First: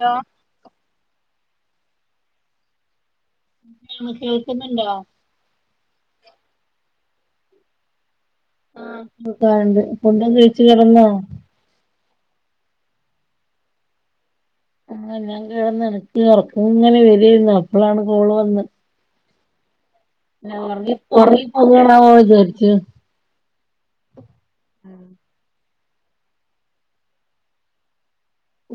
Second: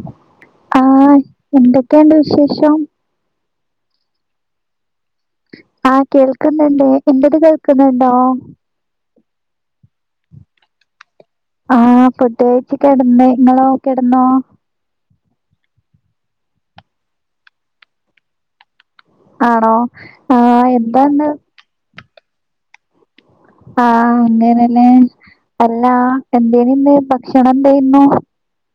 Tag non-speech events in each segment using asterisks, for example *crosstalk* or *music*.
Hello അഹ് എന്തൊക്കെണ്ട് വിശേഷം അഹ് കേൾക്കുന്നുണ്ടോ അഹ് കേൾക്കുന്ണ്ട് എന്റത് കേൾക്കുന്നുണ്ടോ *unintelligible* അഹ് ഫുഡയിച് കെടന് ഇങ്ങളോ കെ ടന്നോ അഹ് ഞാൻ കെടന് എനക്ക് ഉറക്ക ങ്ങനെ വര്യാരുന്നു അപ്പളാണ് കോള് വന്ന ആണോ ആഹ് ഞാൻ എന്താന്ന് ഉറങ്ങി പോണാവോ വിചാരിച്ചു അഹ് അങ്ങനല് *inaudible* അല്ലാ എന്തേന് ന്ന് ഭക്ഷണം എൻെര് ന്നു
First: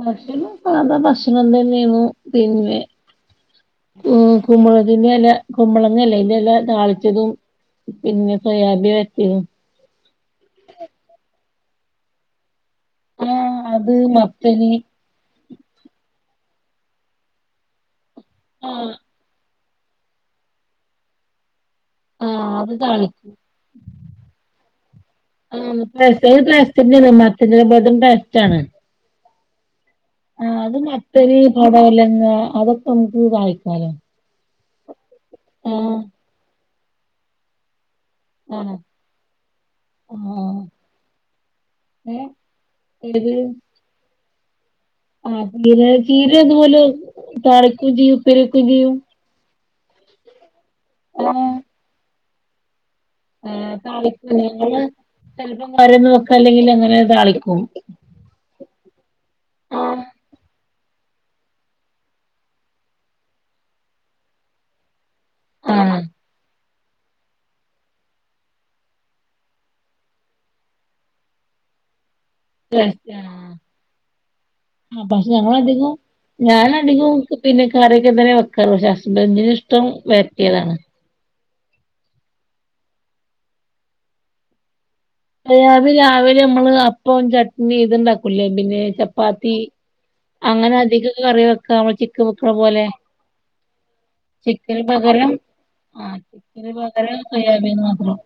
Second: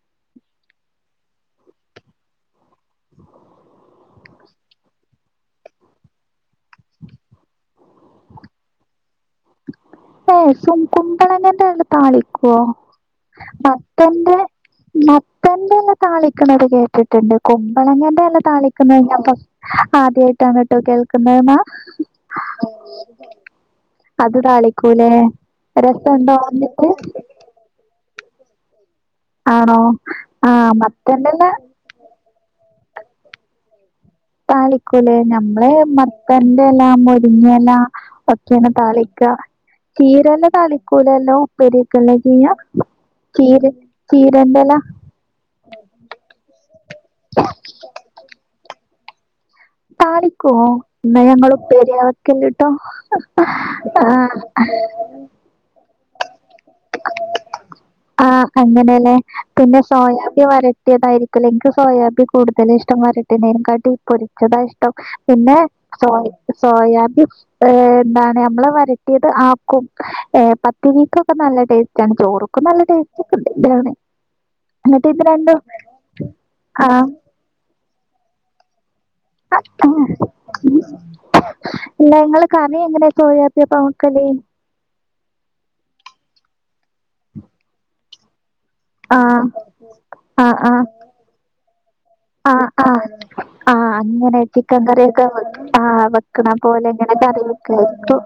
ഭക്ഷണംസാധാ ഭക്ഷണംതന്നെന്നു പിന്നെ *inaudible* ഉം കുമ്പളത്തിന്റെ എലകുമ്മളങ്ങലേ ഇലതാളിച്ചതും പിന്നെ സോയാബി വരട്ടിയതും ഏ സ കുമ്പളങേന്റല താളിക്കോ ആഹ് അത് മത്തന്റെ മത്തന് മത്തന്റെല താളിക്കണേ കേട്ടിട്ടുണ്ട് കുമ്പളങ്ങന്റെല ആഹ് താളിക്കഞ്ഞാ ആദ്യായിട്ടാണ് ട്ടോ കേൾക്കുന്നത് ന്ന ആഹ് അത് താളിക്കും അത് താളിക്കൂലേ *unintelligible* രസണ്ടോ എന്നിട്ട്? ഇതിലും ഭേദം ബെല്റ്റണ് ആണോ അഹ് ആഹ് അത് മത്തരി മത്തന്റെല പടലങ്ങ അതൊക്കെ നമുക്ക് തളിക്കലോ താളിക്കൂലേ നമ്മള് മത്തന്റെല മുരിങ്ങേല ഒക്കെണ് ആണോ താളിക്ക ആ ചീരലതളിക്കൂലല്ലോ ഉപ്പരിക്ക്‌ ള്ള ഏ ഏത് ചീര ചീരന്റലാ ആ ചീര ചീര ഇതുപോലെതാളിക്കെ ചെയ്യും ഉപ്പേരി വെക്കോം ചെയ്യും താളിക്കോ ഇന്ന ആഹ് ഞങ്ങളുപ്പേരിയവെക്കല്ലിട്ടോ താളിക്കും ഞങ്ങള് ചെലപ്പം വരന്ന്വോക്ക അല്ലെങ്കി അങ്ങനെ താളിക്കും ആഹ് അങ്ങനെയല്ലേ പിന്നെ ആഹ് സോയാബി വര ട്ടിയാതായിരിക്കുലേ ഇൻക്ക് സോയാബി കൂടുതലും ഇഷ്ട വട്ടതിനകാട്ടി പൊരിച്ചതാഷ് ട്ടം പിന്നെ ആഹ് സോയ സോയാബി ഏഹ് എന്താണ് നമ്മള് വരട്ടിയത് ആക്കും ഏഹ് പത്തിരിക്കൊക്കെ നല്ല ടേസ്റ്റാണ് ചോറും നല്ല ആ ടേസ്റ്റ്ക്കണ്ട് ഇ ആ എന്നിട്ട് ഇത് പക്ഷെ രണ്ടും ഞങ്ങളധികവും ആഹ് ഞാനധികവും പിന്നെ കറിയൊക്കെന്നെ വെക്കാ പഷെ ഹസ്ബൻ്റിനിഷ്ടം വരട്ടിയതാണ് ഇല്ല ഇങ്ങള് കറിഎങ്ങനെയാ സോയിപ്പിയപ്പക്കല് അത് രാവിലാ രാവി നമ്മള് അപ്പം ചട്നി ഇത്ണ്ടാക്കുല്ലേ പിന്നെ ആഹ് ചപ്പാത്തി ആഹ് അങ്ങനെ ആഹ് അധികകറി വെക്കാമ്മള് ചിക്കവെക്കണ ആഹ് പോലെ ആഹ് ആഹ് അങ്ങനെ ചിക്കന് ചിക്കൻകറിയൊക്കെ പകരം വെക്ക ആഹ് ചിക്കന് വെക്കണപോലെ ഇങ്ങനെ പകരം സോയാബീൻ കറിവെക്കയിരിക്കു മാത്രം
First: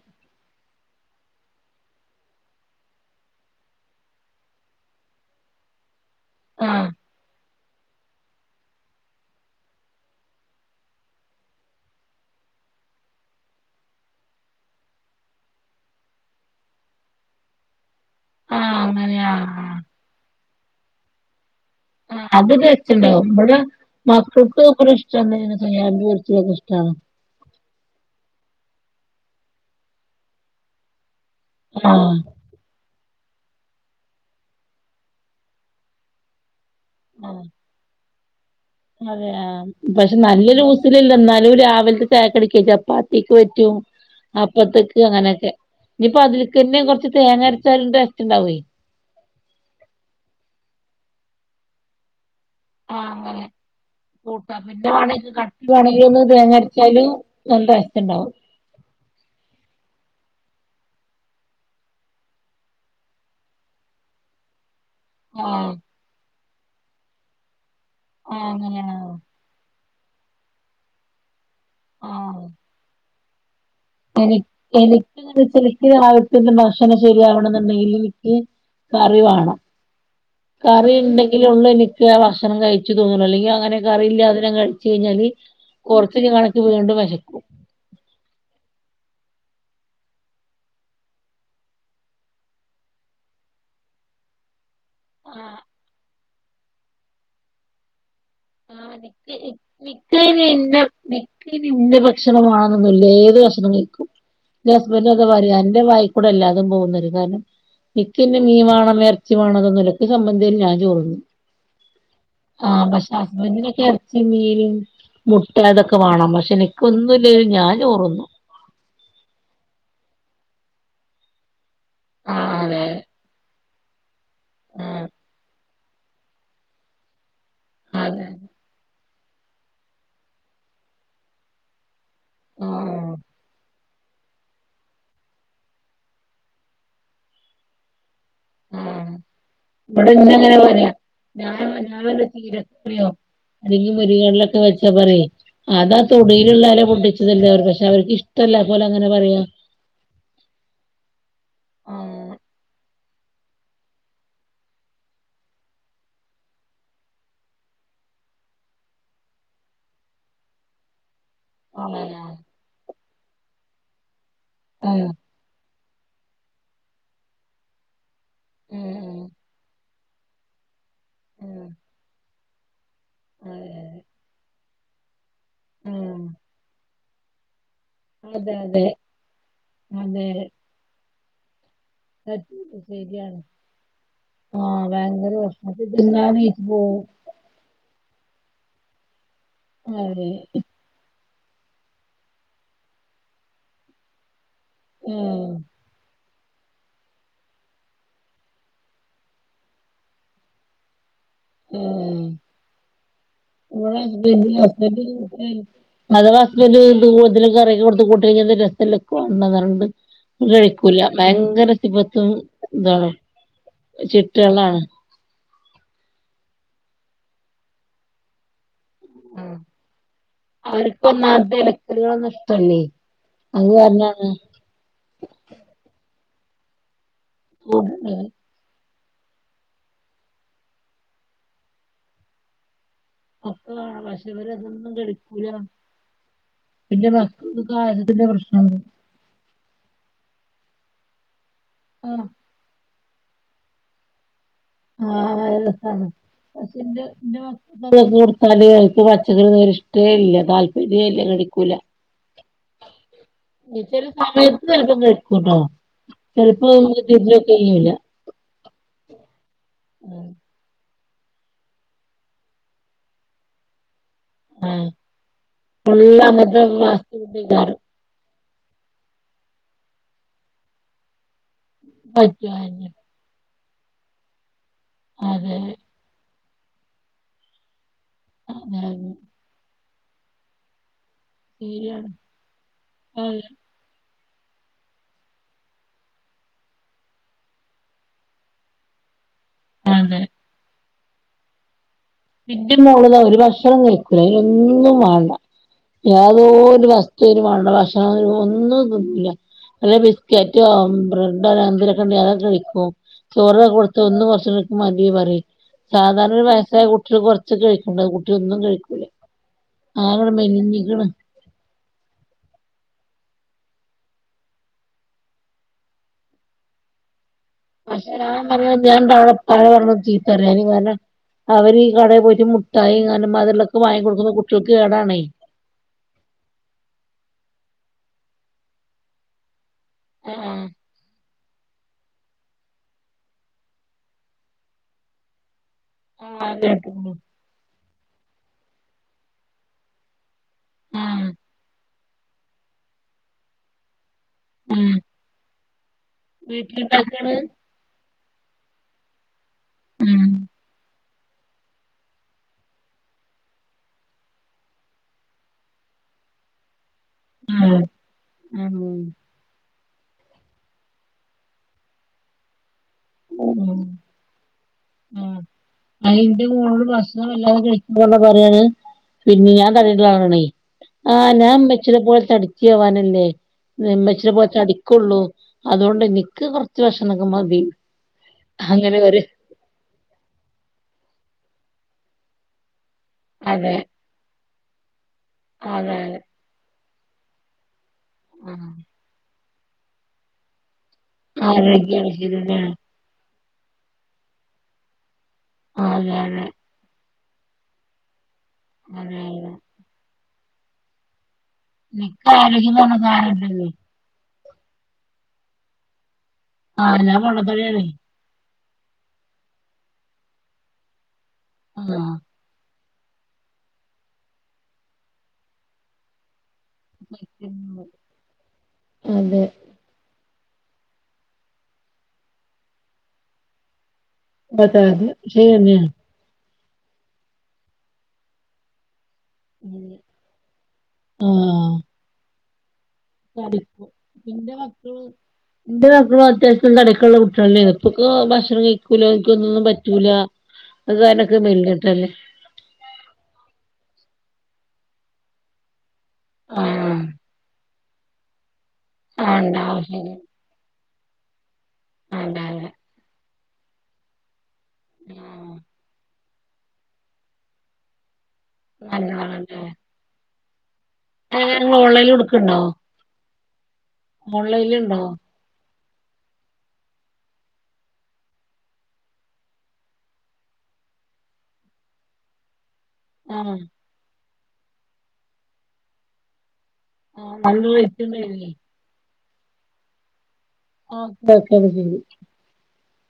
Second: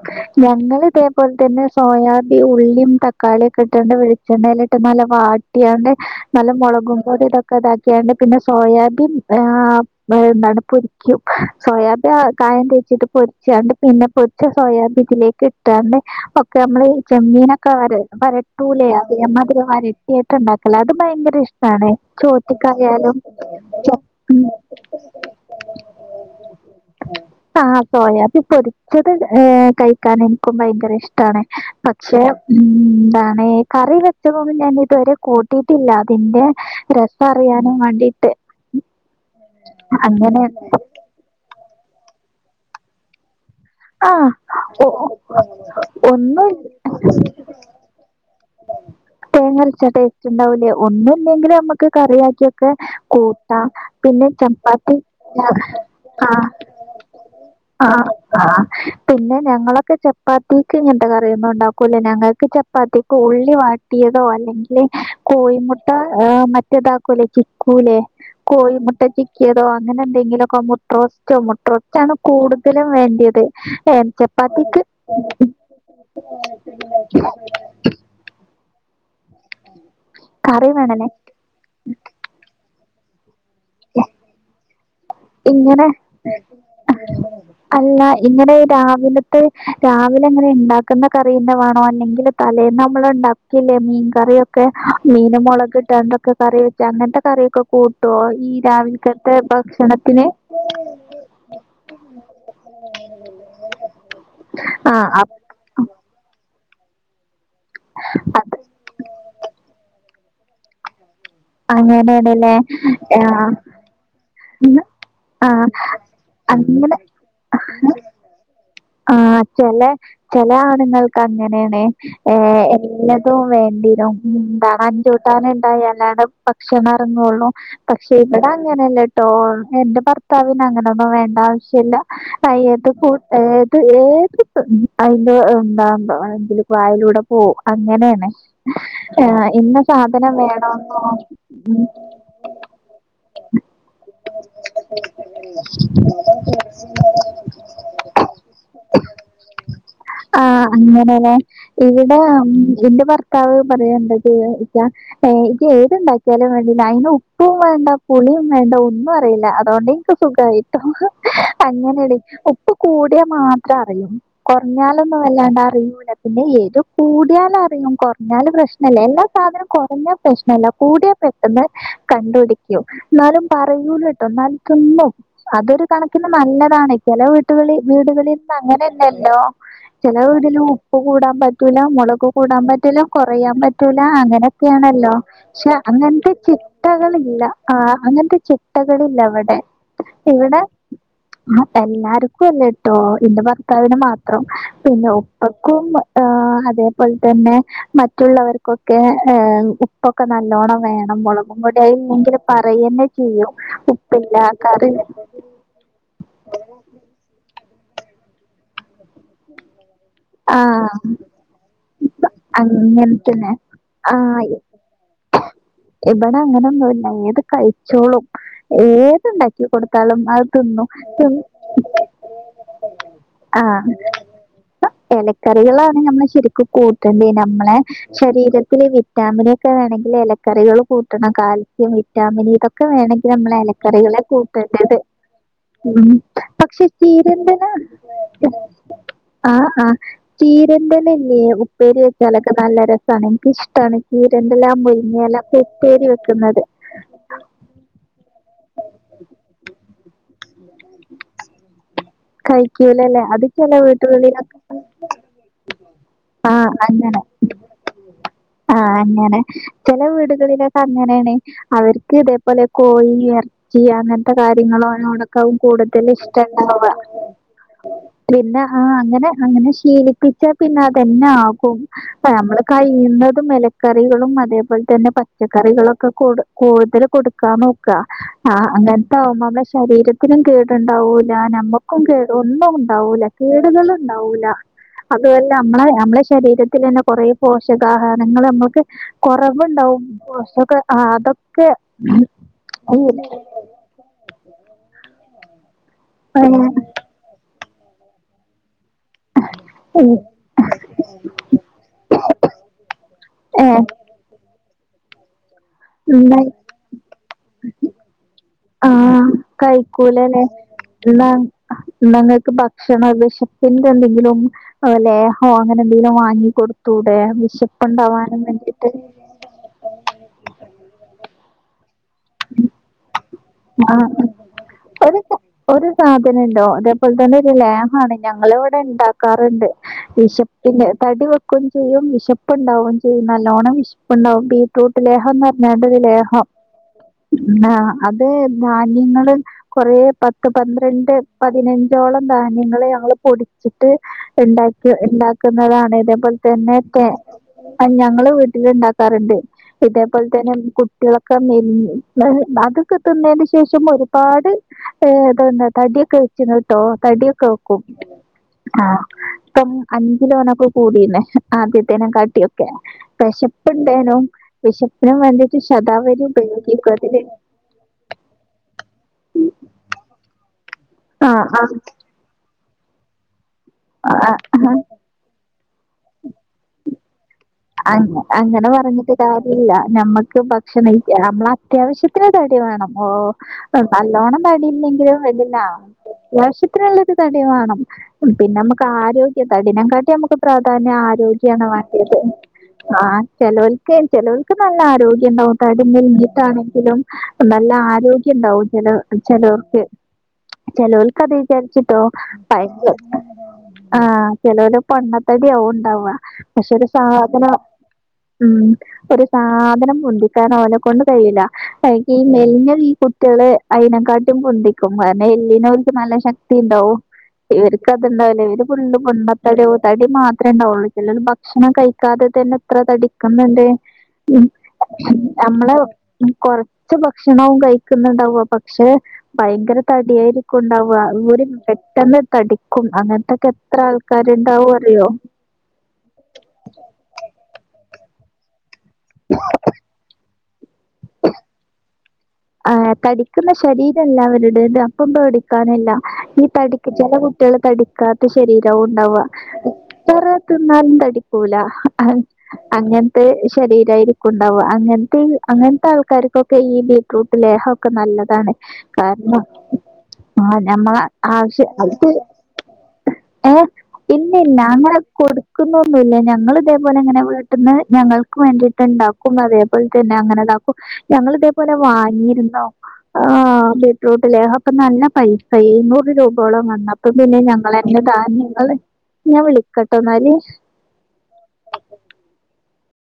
ഞങ്ങള് ഇതേപോൽതന്നെ സോയാബി ഉള്ളിയും തക്കാളിയൊക്കെ ഇട്ടണ്ട് വെളിച്ചെണ്ണയില ഇട്ട് നല്ല വാ ട്ടിയാണ്ട് നല്ല ആഹ് മുളകുപൊടി ഇതൊക്കെ ഇതാക്കിയാണ്ട് പിന്നെ സോയാബീൻ ഏഹ് എന്താണ് പൊരിക്കും സോയാബീൻ കായം തേച്ചിട്ട് പൊരിച്ചാണ്ട് പിന്നെ പൊരിച്ച സോയാബ്തിലേക്ക് ഇട്ടാണ്ട് ഒക്കെ നമ്മള് ഈ ചെമ്മീന ആഹ് ക്കെവരട്ടൂലെ അങ്ങനെ ആഹ് അമ്മാതിരി വരട്ടിയായിട്ട് ഇണ്ടാക്കലാ അത് ഭയങ്കരഇഷ്ടാ ട്ടാണെ ചോറ്റിക്കായാലും ഇബടെ ച മക്കക്ക് ഉം ഇഷ്ടന്ന സെയാബി പൊരിച്ചതൊക്കെ ഇഷ്ടാണ് സോയാബീ പൊരിച്ചത് ഏഹ് കഴിക്കാനെനിക്കും ഭയങ്കര ഇഷ്ടാണ് ആഹ് പക്ഷെ ഉം എന്താണ് കറിവെച്ചതൊന്നു ഞാനിതുവരെ കൂട്ടിയിട്ടില്ല അതിന്റെ രസറിയാനും വാണ്ടീട്ട് അതെയാ പക്ഷെ നല്ല ലൂസിലല്ല എന്നാലും രാവിൽത്തെ ചായക്കടിക്കെ ചപ്പാത്തിക്ക് പറ്റും ആഹ് ഒ അപ്പത്തേക്ക് അങ്ങനൊക്കെ ഇനിയിപ്പോ ഒന്നും അതിലക്കന്നെ കൊറച്ച് തേങ്ങ അരച്ചാലും ടേസ്റ്റ് ഇണ്ടാവേ തേങ്ങരച്ച ടേസ്റ്റ് ഇണ്ടാവൂലേ ഒന്നില്ലെങ്കിൽ നമ്മക്ക് കറിയക്കി ആഹ് അങ്ങനെ കൂട്ടാപിന്നെ ചപ്പാത്തി വേണങ്കി കട്ടി വേണെങ്കില് ഒന്ന് ആഹ് തേങ്ങരച്ചാലും നല്ല ആഹ് ടേസ്റ്റുണ്ടാവും ആഹ് പിന്നെ ഞങ്ങളൊക്കെ ചപ്പാത്തിക്ക് ഇങ്ങൻത്തെ കറിയൊന്നും ഉണ്ടാക്കുല ഞങ്ങക്ക് ചപ്പാത്തിക്ക് ഉള്ളി വയ ട്ടിയതോ അല്ലെങ്കില് ആഹ് കോയിമുട്ട മറ്റേതാക്കുലേ ചിക്കൂലേ ആഹ് കോഴിമുട്ട അങ്ങനെയാണോ ചി ക്കിയതോ അങ്ങനെ എന്തെങ്കിലൊക്കെ മുട്ടറോസ്റ്റോ മുട്ട്റോസ്‌റ്റാണ് ആഹ് കൂടുതലും വേണ്ടിയത് ഏഹ് എനി ചപ്പാത്തിക്ക് എനിക്ക് ശെരിക്ക് രാവിൽത്തെഭക്ഷണം ശരിയാവണന്നുണ്ടെങ്കില് എനിക്ക് കറിവാണം കറി ഇണ്ടെങ്കില ഉള്ളു എനിക്ക് ആ ഭക്ഷണം കഴിച്ചു തോന്നണുഅല്ലെങ്കിൽ അങ്ങനെ കറിയില്ലാതിന കഴിച്ചഴിഞ്ഞാല് ഇങ്ങനെ കൊറച്ചയ്ഞ്ഞ കണനക്ക് വീണ്ടും വെശക്കും അല്ല ഇങ്ങനെ രാവിലത്തെ രാവിലെ എങ്ങനെ ഉണ്ടാക്കന്ന കറിന്നെ വാണോ അല്ലെങ്കില് തലേന്നമ്മള് ഇണ്ടാക്കില്ലേ മീൻകറിയക്കെ ക്കെ ആഹ് മീനമൊളകിട്ടാണ്ടൊക്കെ കറിവെച്ചാ അങ്ങൻത്തെ കറിയൊക്കെ കൂ ട്ടോ ഈ രാവിൽത്തത്തെ ഭക്ഷണ ക്ക് ഇന്ന മിക്കന് ഇന്ന ഭഷണമാണെന്നൊന്നുല്ല ഏത് ഭഷണം കയിക്കും ൻ്റെ ആഹ് അ ഹസ്ബൻ്റതാ അന്റെ വായിക്കൂടെ അല്ലാതുപോം പറയും കാരണം ഇക്കിന്നെ അത് മീൻവണോ എർച്ചി വേണൊന്നൊന്നില സമ്മന്തിയിൽ ഞാൻ ചോറുന്നു അങ്ങന്നേണ് ല്ലേ ഹസ്ബൻ്റിനൊക്കെ എർച്ചിമീന് മുട്ട ആഹ് ഇതൊക്കെ വാണം പഷെഎനിക്കൊന്നു അങ്ങനെ ഒന്നുലേലും ഞാചോറുന്നു ആഹ് ചെല ചെല ആണുങ്ങൾക്കങ്ങനെയാണ് ആഹ് ഏഹ് അതെ എല്ലാ തും വേണ്ടിലും എന്താണ് ആഹ് അഞ്ചൂട്ടാന ഇണ്ടായാലാണ് ഭക്ഷണറങ്ങുള്ളൂ പക്ഷെ അതെ ഇവിടെ അങ്ങനല്ലട്ടോ എന്റെ ഭർത്താവിനങ്ങനൊന്നും വേണ്ടാവിശ്യല്ല പയേത് ആഹ് കൂട്ടെ ഏത് *unintelligible* അയ്ന്റെ എന്താ വായിലൂടെ പോകും അങ്ങനേണ് ആഹ് ഏഹ് ഇന്ന ഇബടെ സാധനം ഇന്നെങ്ങനെ പറയാ വേണോന്നോ ഉം *unintelligible* ചീര ക്കറിയോ അല്ലെങ്കി മുരിങ്ങടെല ഒക്കെ വെച്ചാ പറയൊയ് അതാ തൊടീല്ള്ള എല പൊട്ടിച്ചതല്ലേ അവർ പക്ഷെ അവർക്കിഷ് ഇഷ്ടല്ല അപ്പൊ ഓല് അങ്ങനെ പറയും. ആഹ് അങ്ങനെ അല്ലേ. ഇവിടെ ആഹ് ഉം എന്റെ ഭർത്താവ് പറയുണ്ട്. *unintelligible* ഏഹ് ഇജ്ജ് ഏത് ഉണ്ടാക്കിയാലും വേണ്ടില്ലേ അയിന് ഉപ്പും വേണ്ട പുളിയും വേണ്ട ഒന്നും അറിയില്ല അതോണ്ട്. എനിക്ക് സുഖായിട്ടോ, അങ്ങനെ ആണ് അങ്ങനെയാ ഉപ്പ് കൂടിയാൽ മാത്രം അറിയും. ആഹ് കൊറഞ്ഞാലൊന്നും വല്ലാണ്ട് അറിയൂല, പിന്നെ എരിവ് കൂടിയാല് അറിയും കൊറെ. കൊറഞ്ഞാല് ഉം പ്രശ്നല്ല, ഉം എല്ലാ സാധനം കൊറഞ്ഞാൽ പ്രശ്നല്ല കൂടിയാൽ ഉം പെട്ടെന്ന് കണ്ട് പിടിക്കും. എന്നാലും അതെ അതെ പറയൂലട്ടോ, എന്നാലും തിന്നും അതൊരു ആഹ് കണക്കിന് നല്ലതാണ് ചെല വീ ട്ടുകള് വീടുകളിൽ അതെ അതെ അങ്ങനല്ലല്ലോ, ചെല അതെ വീടില് ഉപ്പ് കൂടാന് പറ്റൂല, മൊളക്. സത്യം കൂടാന് പറ്റൂല ശരിയാണ് കൊറയാൻ പറ്റൂല ആഹ് അങ്ങനൊക്കെയാണല്ലോ, ഭയങ്കര പ്രശ്നാ പക്ഷെ ഇതില്ലാതെ അങ്ങനത്തെ നീച്ച് പോവും ചിട്ടകളില്ല. ആഹ് അങ്ങനത്തെ ചിട്ടകളില്ല ഇവിടെ, അതെ ഇവിടെ. എല്ലാർക്കും അല്ലട്ടോ, ഇന്റെ ഭർത്താവിന് മാത്രം. പിന്നെ ഉപ്പ് ആഹ് ഒക്കെ ഒന്ന്. ഏഹ് അതേപോലെ തന്നെ മറ്റുള്ളവർക്കൊക്കെ ഏഹ് ഉപ്പ് ഒക്കെ നല്ലോണം വേണം മൊളക്. ഇവിടെയും ആഹ് ഇല്ലെങ്കില് പറയ് തന്നെ ചെയ്യും, ഉപ്പില്ല കറി. ഉം അഥവാ ഹസ്ബൻഡ് *unintelligible* കറിയൊക്കെ കൊടുത്ത *unintelligible* അത് രസല്ലേ. *unintelligible* വെക്കൂല, ആഹ് ഭയങ്കര സിഫതും ഇതാണ്. അങ്ങനത്തന്നെ ആഹ് *unintelligible* ഇവിടെ അങ്ങനൊന്നുല്ല ഏത് കഴിച്ചോളും ഏത്. ഏത് ഇണ്ടാക്കി കൊടുത്താലും അത് തിന്നും, അവർക്ക് തിന്ന ഒന്നാമത്തെ നീ പറഞ്ഞാണ്. ആഹ് ഇലക്കറികളാണ് ഞമ്മള് ശരിക്കും കൂട്ടണ്ടേ, നമ്മളെ ശരീരത്തിലെ വി റ്റാമിൻ ഒക്കെ വേണെങ്കില് ഇലക്കറികള് കൂട്ടണം കാൽസ്യം വിറ്റാമിന് ഇതൊക്കെ വേണേ. ഒക്കെ വേണം പക്ഷെ ഇവര് അതൊന്നും കഴിക്കൂല. ഉം. പക്ഷെ എന്റെ ചീരന്തന ഭർത്താവിന് കാൽസ്യത്തിന്റെ പ്രശ്നമുണ്ട്. ആഹ് ആഹ് ചീരന്റേത് ഇല്ലേ ഉപ്പേരി ആഹ് വെച്ചാലൊക്കെ നല്ല ര സാണ് എനിക്ക് ഇഷ്ടമാണ് ചീരന്റേത്. ആഹ് നല്ല രസാണ് പക്ഷെ ഇന്റെ ഇന്റെ. ഇന്ന് ചെയ്തു കൊടുക്കേന്നത് എനിക്കും അച്ഛനും തീരെ ഇഷ്ടവേ ഇല്ല താല്പര്യം ഇല്ല നടക്കൂല. കഴിക്കൂലല്ലേ അത് ചില ചെല വീട്ടുകളിലൊക്കെ സമയത്ത് എനിക്ക് ഒന്നും എടുക്കൂല. ആ ചെലപ്പോ അങ്ങനെ തിരിഞ്ഞോക്കേയ്യൂല. ആഹ് അങ്ങനെ ചെല വീടുകളിലൊക്കെ അങ്ങനെ ആണ്, അവർക്ക് ഇതേപോലെ കോഴി ഇറ ച്ചി അങ്ങനത്തെ ആഹ് കാര്യങ്ങളോട് ഒക്കെയാവും കൂടുതൽ ഇഷ്ടം ഉണ്ടാവുക. ഇവിടെയുള്ള ആരും. പിന്നെ ആഹ് അങ്ങനെ അങ്ങനെ ശീലിപ്പിച്ചാൽ പിന്നെ അതെന്നെ ആകും. പറ്റും ഞമ്മളെ അതെന്നെ കഴിയുന്നതും ഇലക്കറികളും അതേപോലെ തന്നെ അതെ പച്ചക്കറികളും. ഒക്കെ കൊടു കൂടുതലും കൊടുക്കാൻ നോക്കുക, ആഹ് അതെ അതെ അങ്ങനത്തെ ആവുമ്പോൾ നമ്മുടെ ശരീര ത്തിനും കേടുണ്ടാവൂല ഞമ്മക്കും ശരിയാണ് കേട് ഒന്നും ഉണ്ടാവൂല കേടുകളെ. ഉണ്ടാവൂല, അതുല്ല നമ്മളെ നമ്മളെ ശരീരത്തിൽ തന്നെ കൊറെ പോഷകാഹാരങ്ങൾ നമുക്ക്‌. കൊറവുണ്ടാവും അതെ കൊറച്ചൊക്കെ അതൊക്കെ. ഇന്റെ ഈ മോള് രാവിലെ ഒരു ഭക്ഷണം പോലും കഴിക്കൂല, അയിനൊന്നും വേണ്ട ഏഹ് യാതൊരു വസ് *unintelligible* വേണ്ടേ ഭക്ഷണം ഒന്നും തിന്നൂല്ല. വല്ല്യ ഉം ബിസ്‌കേറ്റോ ബ്രെഡോ അങ്ങനത്തെ എന്തെങ്കിലും ഉണ്ടെങ്കിൽ അത് അങ്ങോട്ട് കഴിക്കും, ചോറ് ഒക്കെ ഏഹ് കൊടുത്താൽ അന്ന്. *unintelligible* മതി പറയും സാധാരണ ഇന്ന് ഒരു വയസ്സായ കു കൊറച്ചൊക്കെ കഴിക്കണ്ടതാ കുട്ടി ഒന്നും ആ കഴിക്കൂല ആകൺ മെലിഞ്ഞ്ക്ക്‌ണ് ആഹ് ന്നാ ഇങ്ങക്ക് ഭക്ഷണം വിശപ്പിന്റെ എന്തെങ്കിലും ആ ലേഹ്യം അങ്ങനെ എന്തെങ്കിലും വാങ്ങി കൊടുത്തൂടെ *unintelligible* പക്ഷെ ഞൻ പറയാ വേണ്ടിട്ട് ഞാൻ *unintelligible* താഴെ വരുമ്പം ചീത്ത പറയാ ഇങ്ങനെ അവര് ഈ കടയിൽ പോയിട്ട് മുട്ടായി ഇങ്ങനെ മധുരള്ള ഒക്കെ വാങ്ങി ആ കൊടുക്കുമ്പം കുട്ടികൾക്ക് ഒരു കേടാണേ സ- ഒരു സാധനണ്ടോ അതേപോലെ തന്നെ ഒരു ലേഹാണ് ഞങ്ങള് ഇവിടെ ഉണ്ടാക്കാറുണ്ട് ആഹ് വിശപ്പന്റെ തടി *unintelligible* വെക്കും ചെയ്യും വിശപ്പുണ്ടാവും ചെയ്യും നല്ലോണ്ണം വിശപ്പുണ്ടാവും ബീറ്റ്റൂട്ട് ലേഹം വേണ്ടതിലേഹം ആഹ് കേട്ട്ക്ക്ണു ആഹ് അത് ധാന്യങ്ങൾ കുറേ പത്ത് പന്ത്രണ്ട് ആഹ് പതിനഞ്ചോളം ധാന്യങ്ങള് നമ്മള് പൊടിച്ചിട്ട് ഉണ്ടാക്കി ആഹ് ഉണ്ടാക്കുന്നതാണ് ഇതേപോലെ തന്നെ വീട്ടിലുണ്ടാക്കാണ് ആഹ് ഞങ്ങളെ വീട്ടില് ഉണ്ടാക്കാറുണ്ട് ഇതേപോലെ ആഹ് തന്നെ കുട്ടികള ക്കെ മെലിഞ്ഞ് *unintelligible* തിന്നതിന് ശേഷം ഒരുപാട് ഏഹ് തെന്താ തടിയൊക്കെ വെക്ക് ട്ടോ തടിയൊക്കെ വെക്കും ആഹ് ആ ഇപ്പം അഞ്ചു ലോണൊക്കെ കൂടീന്നെ ആദ്യത്തേന കാട്ടിയൊക്കെ ആഹ് വിശപ്പുണ്ടേനും വിശപ്പിന് ആഹ് വേണ്ടിട്ട് ശതാവലി അതിന്റെ മോള് ഉപയോഗിക്കി അതില് ഭക്ഷണം *unintelligible* പറയാണ് പിന്നെ ഞാൻ തടി ഇള്ള ആളാണെ ആ ആഹ് ഞാൻ ഇമ്മച്ചിനെ പോലെ തടി ച്ചി ആവാനല്ലെ ആഹ് ഇമ്മച്ചിനെ പോലെ തടി ആഹ് ക്കൊ ള്ളൂ അതുകൊണ്ട് എനിക്ക് കുറച്ച് ഭക്ഷണമൊക്കെ മതി അ അങ്ങനെ പറഞ്ഞിട്ട് കാ ഇല്ല നമ്മക്ക് ഭക്ഷണം നമ്മള് അത്യാവശ്യത്തിന് തടി വേണം ഓഹ് അതെ ന ല്ലോണം തടിയില്ലെങ്കിലും വേണ്ടില്ല അതെ അത്യാവശ്യത്തിനുള്ള ഒരു തടി വാണം പിന്നെ ആഹ് നമുക്ക് ആരോഗ്യ തടിനെ കാട്ടി നമുക്ക് പ്രാധാന്യം ആരോഗ്യണ് ആരോഗ്യാണ് വേണ്ടിയത് ശരിയാണ് ആഹ് ചെലോൽക്ക് ചെലോൽക്ക് നല്ല ആരോഗ്യം ഉണ്ടാവും തടി അതെ അതെ മെലിഞ്ഞിട്ടാണെങ്കിലും നല്ല ആരോഗ്യം ഉണ്ടാവും ചില അതെ അതെ ചിലോർക്ക് ചെലോൽക്ക് അത് വിചാരിച്ചിട്ടോ നിക്ക് ആരോഗ്യം എന്ന് പറഞ്ഞ *unintelligible* സാധനം ഇണ്ടല്ലോ ആഹ് ചെലോര് പൊണ്ണത്തെടിയാവും ഉണ്ടാവ പക്ഷെ ഒരു ആഹ് സാ ഞാൻ പൊണ്ണത്തടിയാണേ ഉം ഒരു സാധനം പൊന്തിക്കാൻ ഓലെക്കൊണ്ട് കഴിയില്ല ആഹ് *unintelligible* മെലിഞ്ഞ ഈ കുട്ടികള് അയിനക്കാട്ടും പൊന്തിക്കും കാരണം എല്ലിനോൽ ക്ക്‌ നല്ല ശക്തി ക്തി ഉണ്ടാവും ഇവർക്ക്തുണ്ടാവില്ല ഇവര് ഫുള്ളും പൊണ്ണ അതെ തടി ആവും തടി മാത്രമേ ഉണ്ടാവുള്ളൂ ചെലര് ഭക്ഷണം കഴിക്കാതെ തന്നെ എത്ര തടിക്കുന്നുണ്ട് ഉം അതെ അതെ നമ്മള് ശരിയെന്നെയാണ് കൊറച്ച് ഭക്ഷണവും കഴിക്കുന്നുണ്ടാവ അപ്പം പക്ഷെ ഭയങ്കര തടിയായിരിക്കുണ്ടാവുക അവര് ആഹ് പെട്ടെന്ന് തടിക്കും അങ്ങനെ ക്കെ എത്ര തടിക്കും ഇന്റെ ആൾക്കാര്ണ്ടാവും മക്കള് അറിയോ എന്റെ മക്കളും അത്യാവശ്യംതടി ഒക്കെള്ള കുട്ടികള് അയ്നു ഇപ്പൊക്ക ഭക്ഷണം കഴിക്കൂല അവർക്കൊന്നും പറ്റൂല അത് കഴിഞക്ക് മെലിഞ്ഞിട്ട ഉള്ളെ ആഹ് തടിക്കുന്ന ശരീരല്ല അവരുടെത് അപ്പ പേടിക്കാനില്ല ഈ തടിക്ക് ആഹ് ചില കുട്ടികള് തടിക്കാത്ത ശരീരവും ഉണ്ടാവുക ആഹ് ഉണ്ടാവും ശരി എത്ര എത്ര തിന്നാലും തടിക്കൂല ഉണ്ടാവില്ല അങ്ങനത്തെ ശരീരയി രിക്കും ഉണ്ടാവുക അങ്ങനത്തെ ആഹ് അങ്ങനത്തെ ആൾക്കാർക്കൊക്കെ ഈ ബീറ്റ്റൂട്ട് ലേഹൊക്കെ നല്ലതാണ് കാരണം നല്ലോണല്ലേ ആഹ് നമ്മളെ എങ്ങനെ ആവശ്യ നിങ്ങൾ ഓൺലൈനിൽ കൊടുക്കുണ്ടോ പിന്നെല്ല അങ്ങനെ ഓൺലൈനിലുണ്ടോ കൊട് ക്കൊന്നുന്നുല്ല ഞങ്ങൾ ഇതേപോലെ ഇങ്ങനെ വീട്ട്ന്ന് ഞങ്ങൾക്ക് വേണ്ടിയിട്ട് ഇണ്ടാക്കും അതേപോലെ തന്നെ അങ്ങനെ ഇതാക്കും ഞങ്ങള് ഇതേപോലെ വാങ്ങിയിരുന്നോ ആണോ ബീട്ട്റൂട്ടിലാ അപ്പൊ നല്ല പൈസ എഴുന്നൂറ് രൂപയോളം വന്ന അപ്പ ആഹ് പിന്നെ നല്ല ഞങ്ങളന്നെ റേറ്റ് ഉണ്ടായില്ലേ ധാന്യങ്ങള് ഞാൻ വിളിക്ക ട്ടൊ ന്നാല് ആഹ് *unintelligible* ശരി